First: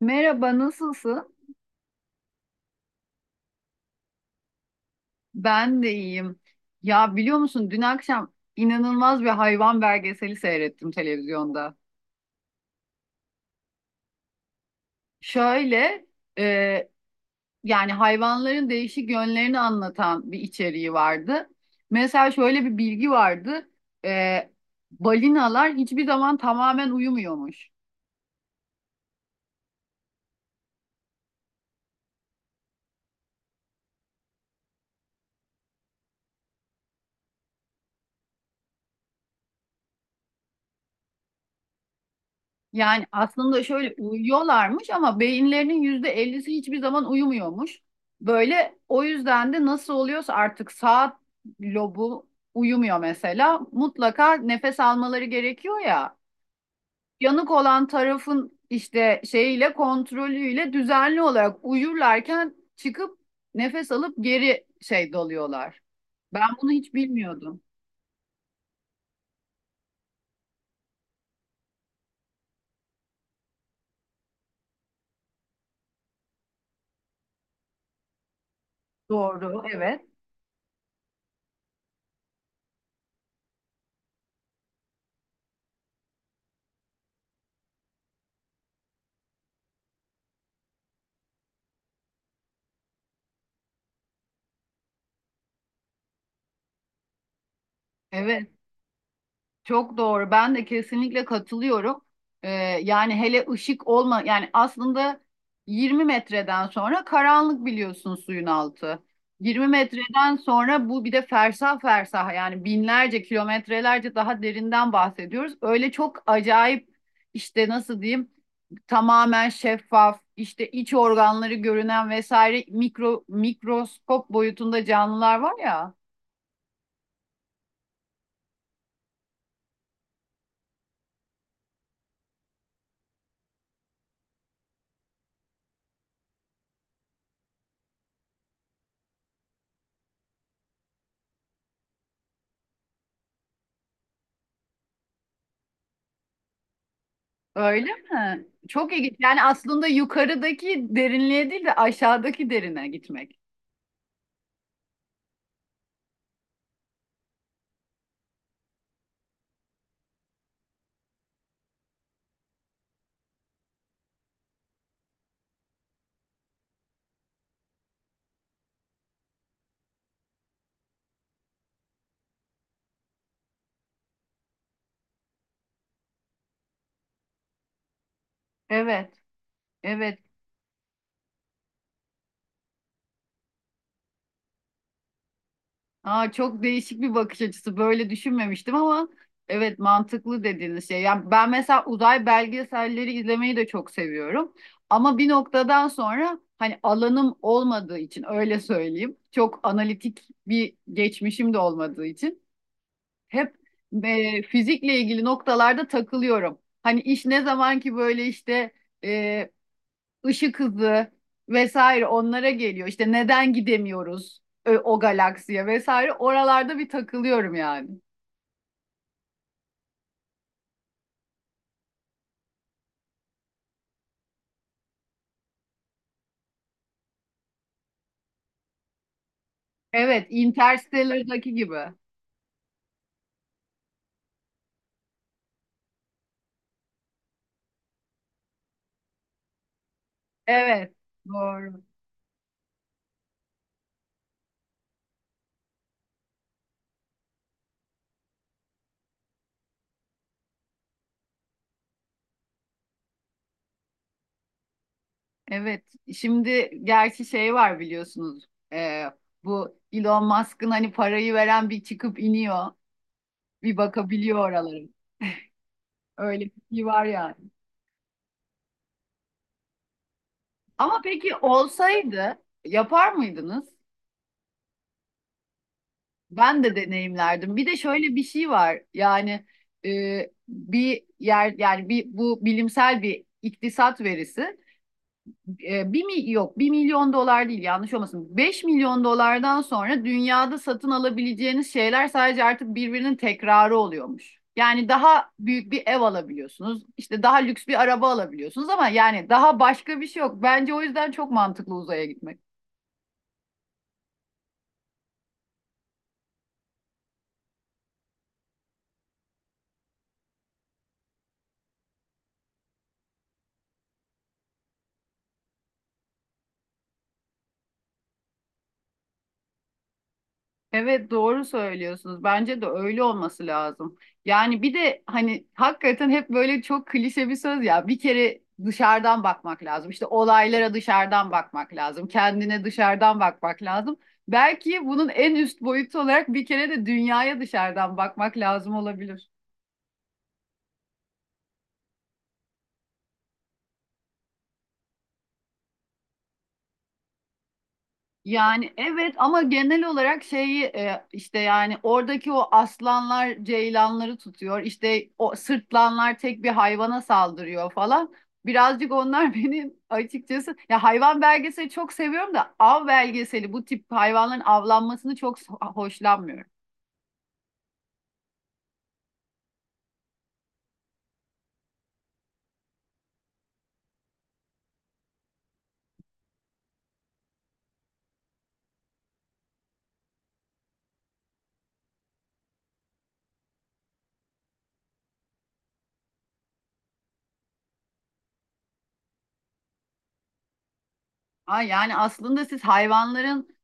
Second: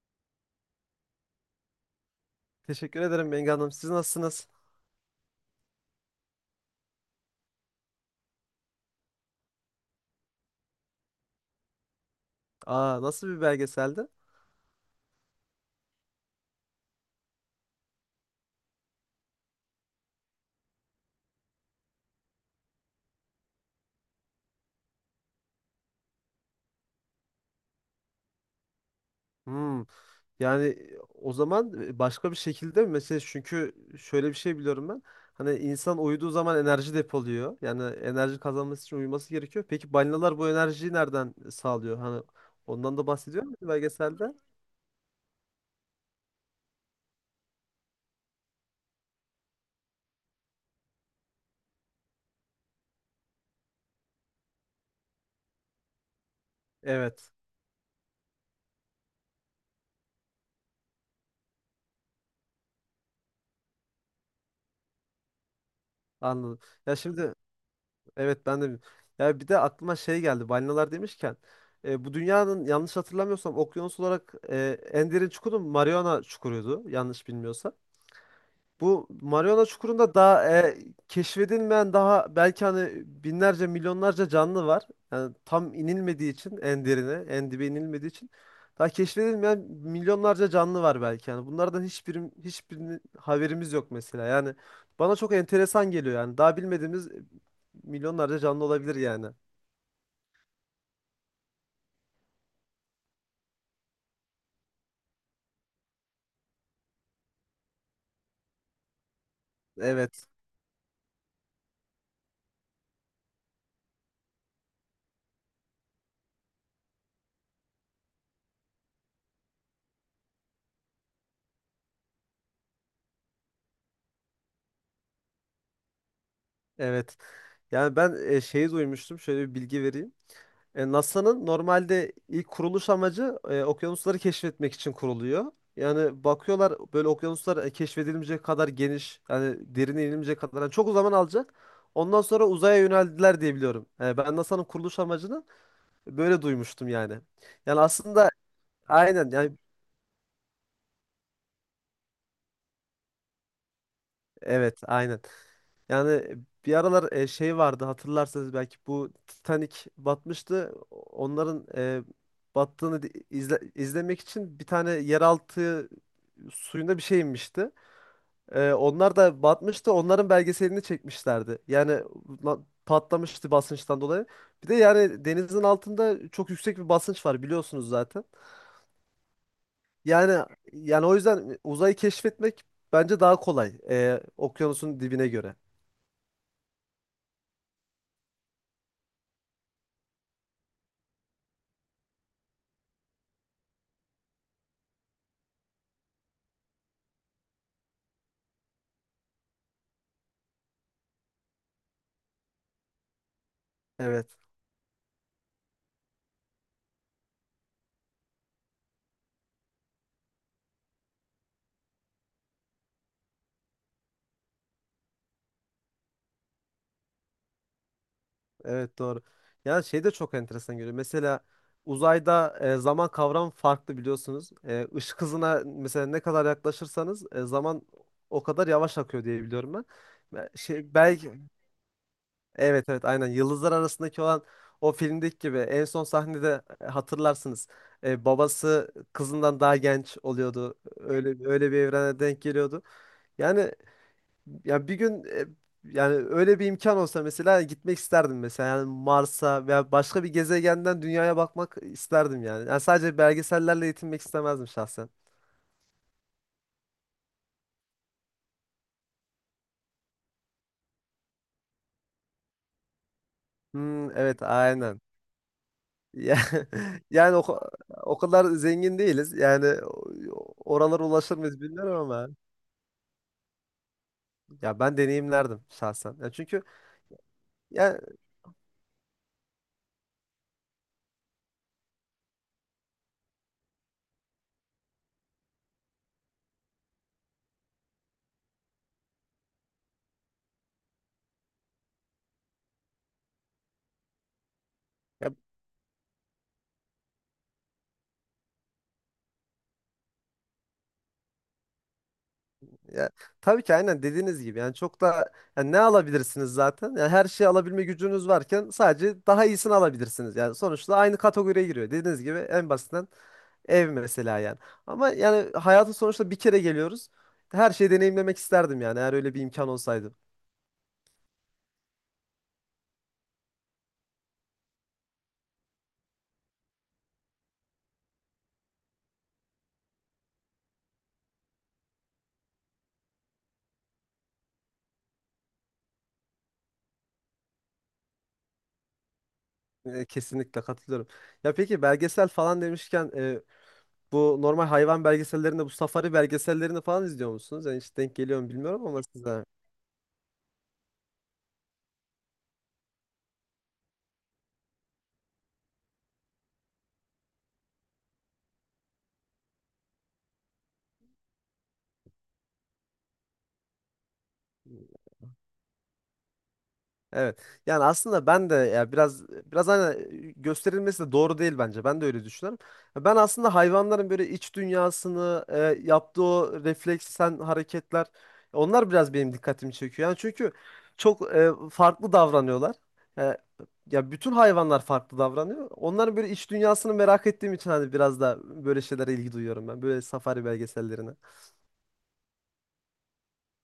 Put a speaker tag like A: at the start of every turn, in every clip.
A: Merhaba, nasılsın?
B: Teşekkür ederim Bengi Hanım. Siz nasılsınız?
A: Ben de iyiyim. Ya biliyor musun dün akşam inanılmaz bir hayvan belgeseli seyrettim televizyonda.
B: Aa, nasıl bir belgeseldi?
A: Şöyle e, yani hayvanların değişik yönlerini anlatan bir içeriği vardı. Mesela şöyle bir bilgi vardı. E, balinalar hiçbir zaman tamamen uyumuyormuş.
B: Hmm. Yani o zaman başka bir şekilde mi? Mesela çünkü şöyle bir şey biliyorum ben. Hani insan uyuduğu zaman enerji depoluyor. Yani enerji kazanması için uyuması gerekiyor. Peki balinalar bu enerjiyi nereden sağlıyor? Hani ondan
A: Yani
B: da bahsediyor mu
A: aslında şöyle
B: belgeselde?
A: uyuyorlarmış ama beyinlerinin %50'si hiçbir zaman uyumuyormuş. Böyle o yüzden de nasıl oluyorsa artık saat lobu uyumuyor mesela. Mutlaka nefes almaları gerekiyor ya.
B: Evet.
A: Yanık olan tarafın işte şeyiyle, kontrolüyle düzenli olarak uyurlarken çıkıp nefes alıp geri şey doluyorlar. Ben
B: Anladım.
A: bunu hiç
B: Ya şimdi
A: bilmiyordum.
B: Evet ben de, ya bir de aklıma şey geldi balinalar demişken, bu dünyanın yanlış hatırlamıyorsam okyanus olarak en derin çukuru Mariana çukuruydu yanlış bilmiyorsam. Bu
A: Doğru,
B: Mariana
A: evet.
B: Çukuru'nda daha keşfedilmeyen daha belki hani binlerce milyonlarca canlı var. Yani tam inilmediği için en derine, en dibe inilmediği için daha keşfedilmeyen milyonlarca canlı var belki yani. Bunlardan hiçbirinin haberimiz yok mesela. Yani bana çok enteresan geliyor yani. Daha bilmediğimiz milyonlarca
A: Evet.
B: canlı olabilir yani.
A: Çok doğru. Ben de kesinlikle katılıyorum. Ee, yani hele ışık olma, yani aslında 20 metreden sonra karanlık, biliyorsun, suyun altı. 20
B: Evet.
A: metreden sonra, bu bir de fersah fersah, yani binlerce kilometrelerce daha derinden bahsediyoruz. Öyle çok acayip, işte nasıl diyeyim, tamamen şeffaf, işte iç organları görünen vesaire mikroskop boyutunda canlılar var ya.
B: Evet. Yani ben şeyi duymuştum. Şöyle bir bilgi vereyim. NASA'nın normalde ilk kuruluş amacı okyanusları keşfetmek için kuruluyor. Yani bakıyorlar böyle okyanuslar keşfedilmeyecek kadar geniş, yani derine inilmeyecek kadar yani çok zaman alacak. Ondan sonra uzaya yöneldiler diye biliyorum. Ben NASA'nın kuruluş amacını böyle duymuştum yani. Yani
A: Öyle
B: aslında
A: mi? Çok ilginç.
B: aynen
A: Yani
B: yani,
A: aslında yukarıdaki derinliğe değil de aşağıdaki derine gitmek.
B: evet aynen. Yani bir aralar şey vardı hatırlarsanız belki, bu Titanic batmıştı. Onların battığını izlemek için bir tane yeraltı suyunda bir şey inmişti. Onlar da batmıştı. Onların belgeselini çekmişlerdi. Yani la- patlamıştı basınçtan dolayı. Bir de yani denizin altında çok yüksek bir basınç var biliyorsunuz zaten.
A: Evet, evet.
B: Yani yani o yüzden uzayı keşfetmek bence daha kolay, okyanusun dibine göre.
A: Aa, çok değişik bir bakış açısı. Böyle düşünmemiştim ama evet, mantıklı dediğiniz şey. Yani ben mesela uzay belgeselleri izlemeyi de çok seviyorum. Ama bir noktadan sonra, hani alanım olmadığı için öyle söyleyeyim, çok analitik bir geçmişim de olmadığı için. Hep
B: Evet.
A: fizikle ilgili noktalarda takılıyorum. Hani iş ne zaman ki böyle işte e, ışık hızı vesaire onlara geliyor. İşte neden gidemiyoruz o galaksiye vesaire, oralarda bir takılıyorum yani.
B: Evet doğru. Yani şey de çok enteresan geliyor. Mesela uzayda zaman kavramı farklı biliyorsunuz. Işık hızına mesela ne kadar yaklaşırsanız zaman o kadar yavaş akıyor diye biliyorum ben.
A: Evet,
B: Şey, belki
A: Interstellar'daki gibi.
B: evet evet aynen, yıldızlar arasındaki olan o filmdeki gibi en son sahnede hatırlarsınız. Babası kızından daha genç oluyordu.
A: Evet,
B: Öyle öyle bir
A: doğru.
B: evrene denk geliyordu. Yani ya bir gün, yani öyle bir imkan olsa mesela gitmek isterdim mesela, yani Mars'a veya başka bir gezegenden dünyaya bakmak isterdim yani. Yani sadece belgesellerle yetinmek istemezdim şahsen.
A: Evet, şimdi gerçi şey var, biliyorsunuz. E, bu Elon Musk'ın hani parayı veren bir çıkıp iniyor, bir
B: Hmm,
A: bakabiliyor
B: evet
A: oralara.
B: aynen. Ya,
A: Öyle bir şey var yani.
B: yani o kadar zengin değiliz. Yani
A: Ama
B: oralara
A: peki
B: ulaşır mıyız bilmiyorum ama
A: olsaydı yapar mıydınız?
B: ya ben deneyimlerdim şahsen. Ya çünkü
A: Ben de deneyimlerdim. Bir de
B: ya,
A: şöyle bir şey var. Yani bir yer, yani bir bu bilimsel bir iktisat verisi. Bir mi yok, 1 milyon dolar değil yanlış olmasın, 5 milyon dolardan sonra dünyada satın alabileceğiniz şeyler sadece artık birbirinin tekrarı oluyormuş. Yani daha
B: ya
A: büyük bir ev alabiliyorsunuz. İşte daha lüks bir araba alabiliyorsunuz ama yani daha başka bir şey yok. Bence o yüzden çok mantıklı uzaya gitmek.
B: Ya, tabii ki aynen dediğiniz gibi yani çok da, yani ne alabilirsiniz zaten? Yani her şeyi alabilme gücünüz varken sadece daha iyisini alabilirsiniz. Yani sonuçta aynı kategoriye giriyor. Dediğiniz gibi en basitinden ev mesela yani. Ama yani hayatın sonuçta bir kere geliyoruz. Her şeyi deneyimlemek isterdim yani, eğer öyle bir imkan olsaydı.
A: Evet, doğru söylüyorsunuz. Bence de öyle olması lazım. Yani bir de hani hakikaten hep böyle çok klişe bir söz ya, bir kere dışarıdan bakmak lazım. İşte olaylara dışarıdan bakmak lazım. Kendine dışarıdan bakmak lazım. Belki bunun en üst boyutu olarak bir kere de dünyaya dışarıdan bakmak lazım olabilir.
B: Kesinlikle katılıyorum. Ya peki belgesel falan demişken, bu normal hayvan belgesellerinde, bu safari belgesellerini falan izliyor musunuz? Yani hiç denk geliyor mu
A: Yani
B: bilmiyorum ama
A: evet, ama
B: size.
A: genel olarak şeyi, işte yani oradaki o aslanlar ceylanları tutuyor, İşte o sırtlanlar tek bir hayvana saldırıyor falan. Birazcık onlar benim açıkçası, ya hayvan belgeseli çok seviyorum da av belgeseli, bu tip hayvanların avlanmasını çok hoşlanmıyorum.
B: Evet. Yani aslında ben de, ya biraz hani gösterilmesi de doğru değil bence. Ben de öyle düşünüyorum. Ben aslında hayvanların böyle iç dünyasını, yaptığı o refleksen hareketler, onlar biraz benim dikkatimi çekiyor. Yani çünkü çok farklı davranıyorlar. E, ya bütün hayvanlar farklı davranıyor. Onların böyle iç dünyasını merak ettiğim için hani biraz da böyle şeylere ilgi duyuyorum ben. Böyle safari belgesellerine.
A: Ha, yani aslında siz hayvanların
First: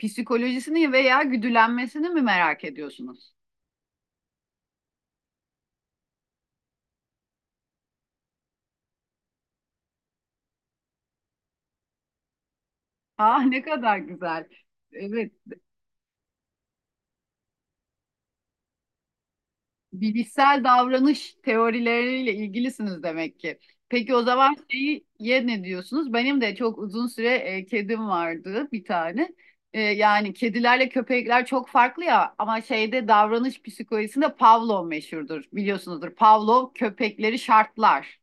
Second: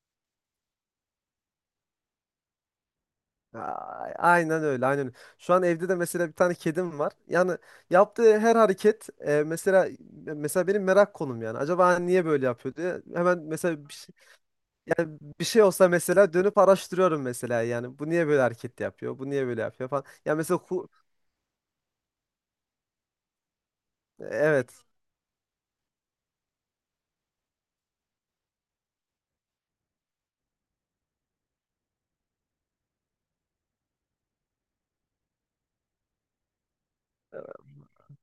A: psikolojisini veya güdülenmesini mi merak ediyorsunuz?
B: Aynen öyle, aynen öyle. Şu an evde de mesela bir tane kedim var. Yani yaptığı her hareket mesela benim merak konum yani. Acaba hani niye böyle yapıyor diye. Hemen
A: Ah, ne
B: mesela bir,
A: kadar güzel. Evet.
B: bir şey olsa mesela dönüp araştırıyorum mesela yani. Bu niye böyle hareket yapıyor? Bu niye böyle yapıyor falan. Ya mesela
A: Bilişsel davranış teorileriyle ilgilisiniz demek ki. Peki o zaman
B: evet.
A: şeyi ye ne diyorsunuz? Benim de çok uzun süre kedim vardı bir tane. Yani kedilerle köpekler çok farklı ya, ama şeyde, davranış psikolojisinde Pavlov meşhurdur, biliyorsunuzdur. Pavlov köpekleri şartlar.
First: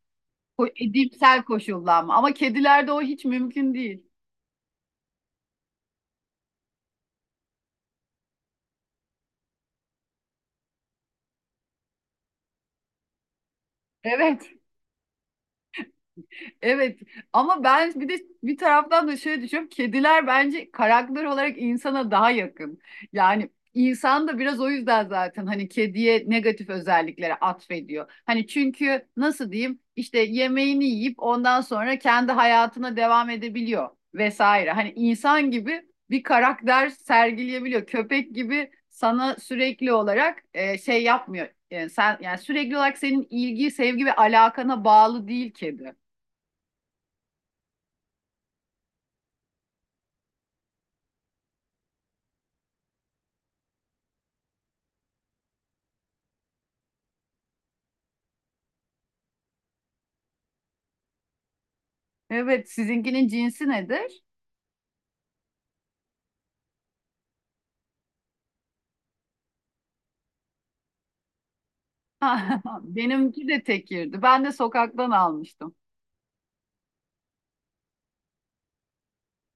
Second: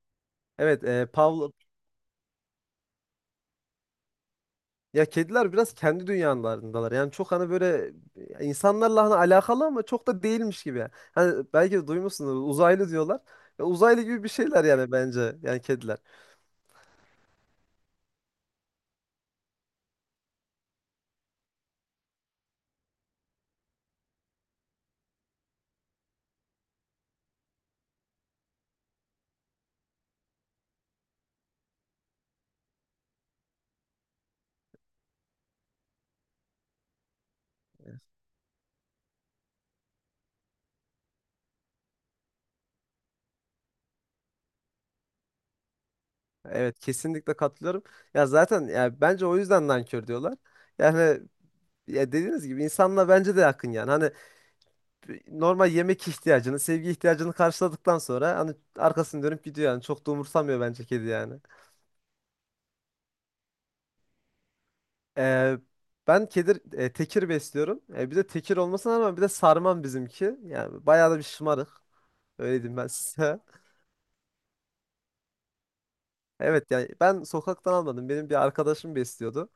A: Ko-
B: Evet,
A: edimsel
B: Pavlov,
A: koşullanma, ama kedilerde o hiç mümkün değil.
B: ya kediler biraz kendi dünyalarındalar. Yani çok hani böyle insanlarla hani alakalı ama çok da değilmiş gibi. Hani belki de duymuşsunuz uzaylı diyorlar. Ya uzaylı gibi bir
A: Evet.
B: şeyler yani bence yani kediler.
A: Evet, ama ben bir de bir taraftan da şöyle düşünüyorum. Kediler bence karakter olarak insana daha yakın. Yani insan da biraz o yüzden zaten hani kediye negatif özelliklere atfediyor. Hani çünkü, nasıl diyeyim, işte yemeğini yiyip ondan sonra kendi hayatına devam edebiliyor vesaire. Hani insan gibi bir karakter sergileyebiliyor. Köpek gibi sana sürekli olarak şey yapmıyor. Yani sen, yani sürekli olarak senin ilgi, sevgi ve alakana bağlı değil kedi.
B: Evet kesinlikle katılıyorum. Ya zaten ya bence o yüzden nankör diyorlar. Yani ya dediğiniz gibi insanla bence de yakın yani. Hani normal yemek ihtiyacını, sevgi ihtiyacını karşıladıktan sonra hani arkasını dönüp gidiyor yani. Çok da umursamıyor bence kedi yani.
A: Evet, sizinkinin cinsi nedir?
B: Ee, ben tekir besliyorum. Bir de tekir olmasına rağmen bir de sarmam bizimki. Yani bayağı da bir şımarık. Öyle diyeyim ben size.
A: Benimki de tekirdi. Ben de sokaktan almıştım.
B: Evet yani ben sokaktan almadım. Benim bir arkadaşım besliyordu.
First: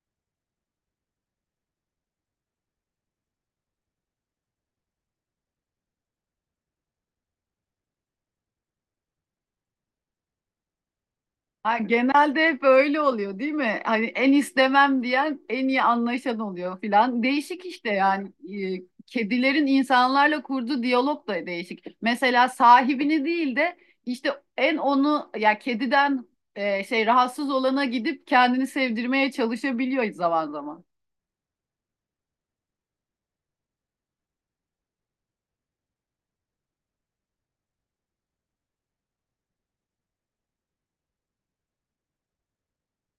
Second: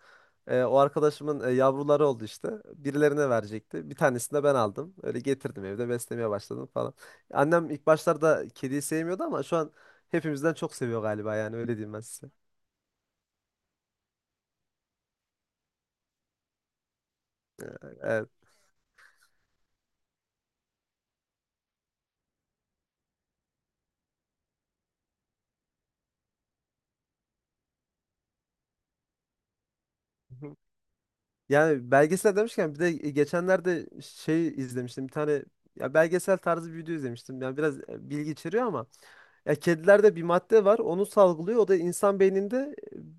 B: O arkadaşımın yavruları oldu işte. Birilerine verecekti. Bir tanesini de ben aldım. Öyle getirdim, evde beslemeye başladım falan. Annem ilk başlarda kediyi sevmiyordu ama şu an hepimizden çok seviyor galiba, yani öyle
A: Ha,
B: diyeyim ben size.
A: genelde hep öyle oluyor, değil mi? Hani en istemem diyen en iyi anlaşan oluyor filan. Değişik işte
B: Evet.
A: yani. Kedilerin insanlarla kurduğu diyalog da değişik. Mesela sahibini değil de işte en onu, ya kediden şey rahatsız olana gidip kendini sevdirmeye çalışabiliyor zaman zaman.
B: Yani belgesel demişken bir de geçenlerde şey izlemiştim. Bir tane ya belgesel tarzı bir video izlemiştim. Yani biraz bilgi içeriyor ama, ya kedilerde bir madde var, onu salgılıyor. O da insan beyninde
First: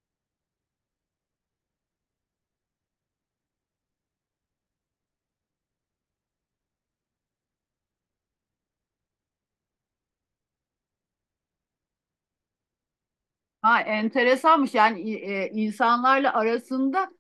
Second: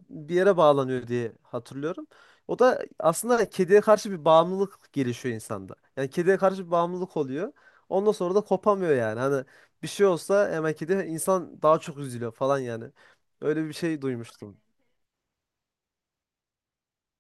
B: bir yere bağlanıyor diye hatırlıyorum. O da aslında kediye karşı bir bağımlılık gelişiyor insanda. Yani kediye karşı bir bağımlılık oluyor. Ondan sonra da kopamıyor yani. Hani bir şey olsa hemen kedi insan daha çok üzülüyor falan yani. Öyle bir
A: Ha,
B: şey duymuştum.
A: enteresanmış, yani insanlarla arasında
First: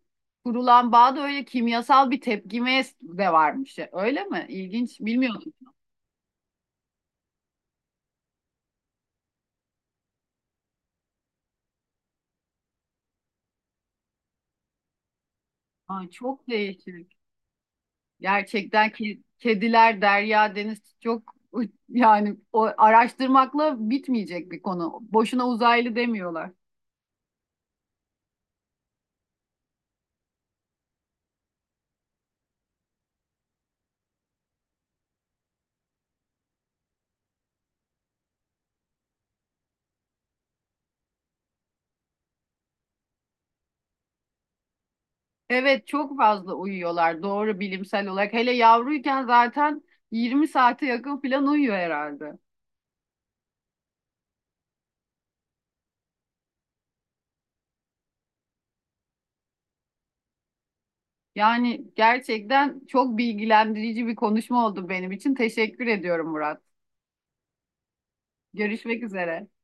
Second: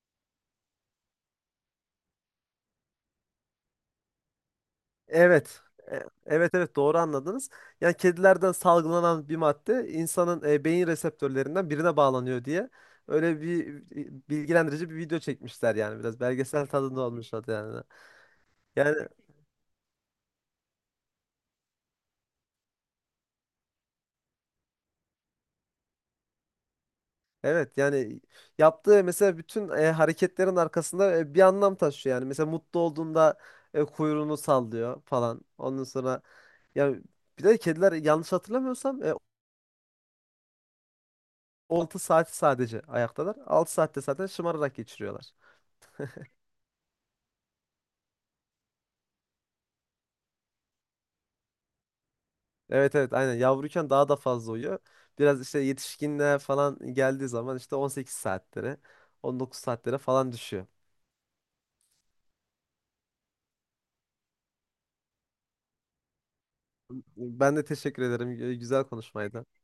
A: kurulan bağda öyle kimyasal bir tepkime de varmış. Öyle mi? İlginç. Bilmiyordum.
B: Evet. Evet evet doğru anladınız. Yani kedilerden salgılanan bir madde insanın beyin reseptörlerinden birine bağlanıyor diye, öyle bir bilgilendirici bir video çekmişler, yani
A: Ay,
B: biraz
A: çok
B: belgesel tadında
A: değişik.
B: olmuş adı yani.
A: Gerçekten
B: Yani
A: ki kediler derya, deniz, çok, yani o araştırmakla bitmeyecek bir konu. Boşuna uzaylı demiyorlar.
B: evet yani, yaptığı mesela bütün hareketlerin arkasında bir anlam taşıyor yani. Mesela mutlu olduğunda kuyruğunu sallıyor falan. Ondan sonra yani, bir de kediler yanlış hatırlamıyorsam 6 saati sadece ayaktalar. 6 saatte zaten şımararak geçiriyorlar.
A: Evet, çok fazla uyuyorlar, doğru, bilimsel olarak. Hele yavruyken zaten 20 saate yakın falan uyuyor herhalde.
B: Evet evet aynen yavruyken daha da fazla uyuyor. Biraz işte yetişkinliğe falan geldiği zaman işte 18 saatlere, 19 saatlere falan düşüyor.
A: Yani gerçekten çok bilgilendirici bir konuşma oldu benim için. Teşekkür ediyorum, Murat.
B: Ben de teşekkür ederim. Güzel
A: Görüşmek üzere.
B: konuşmaydı.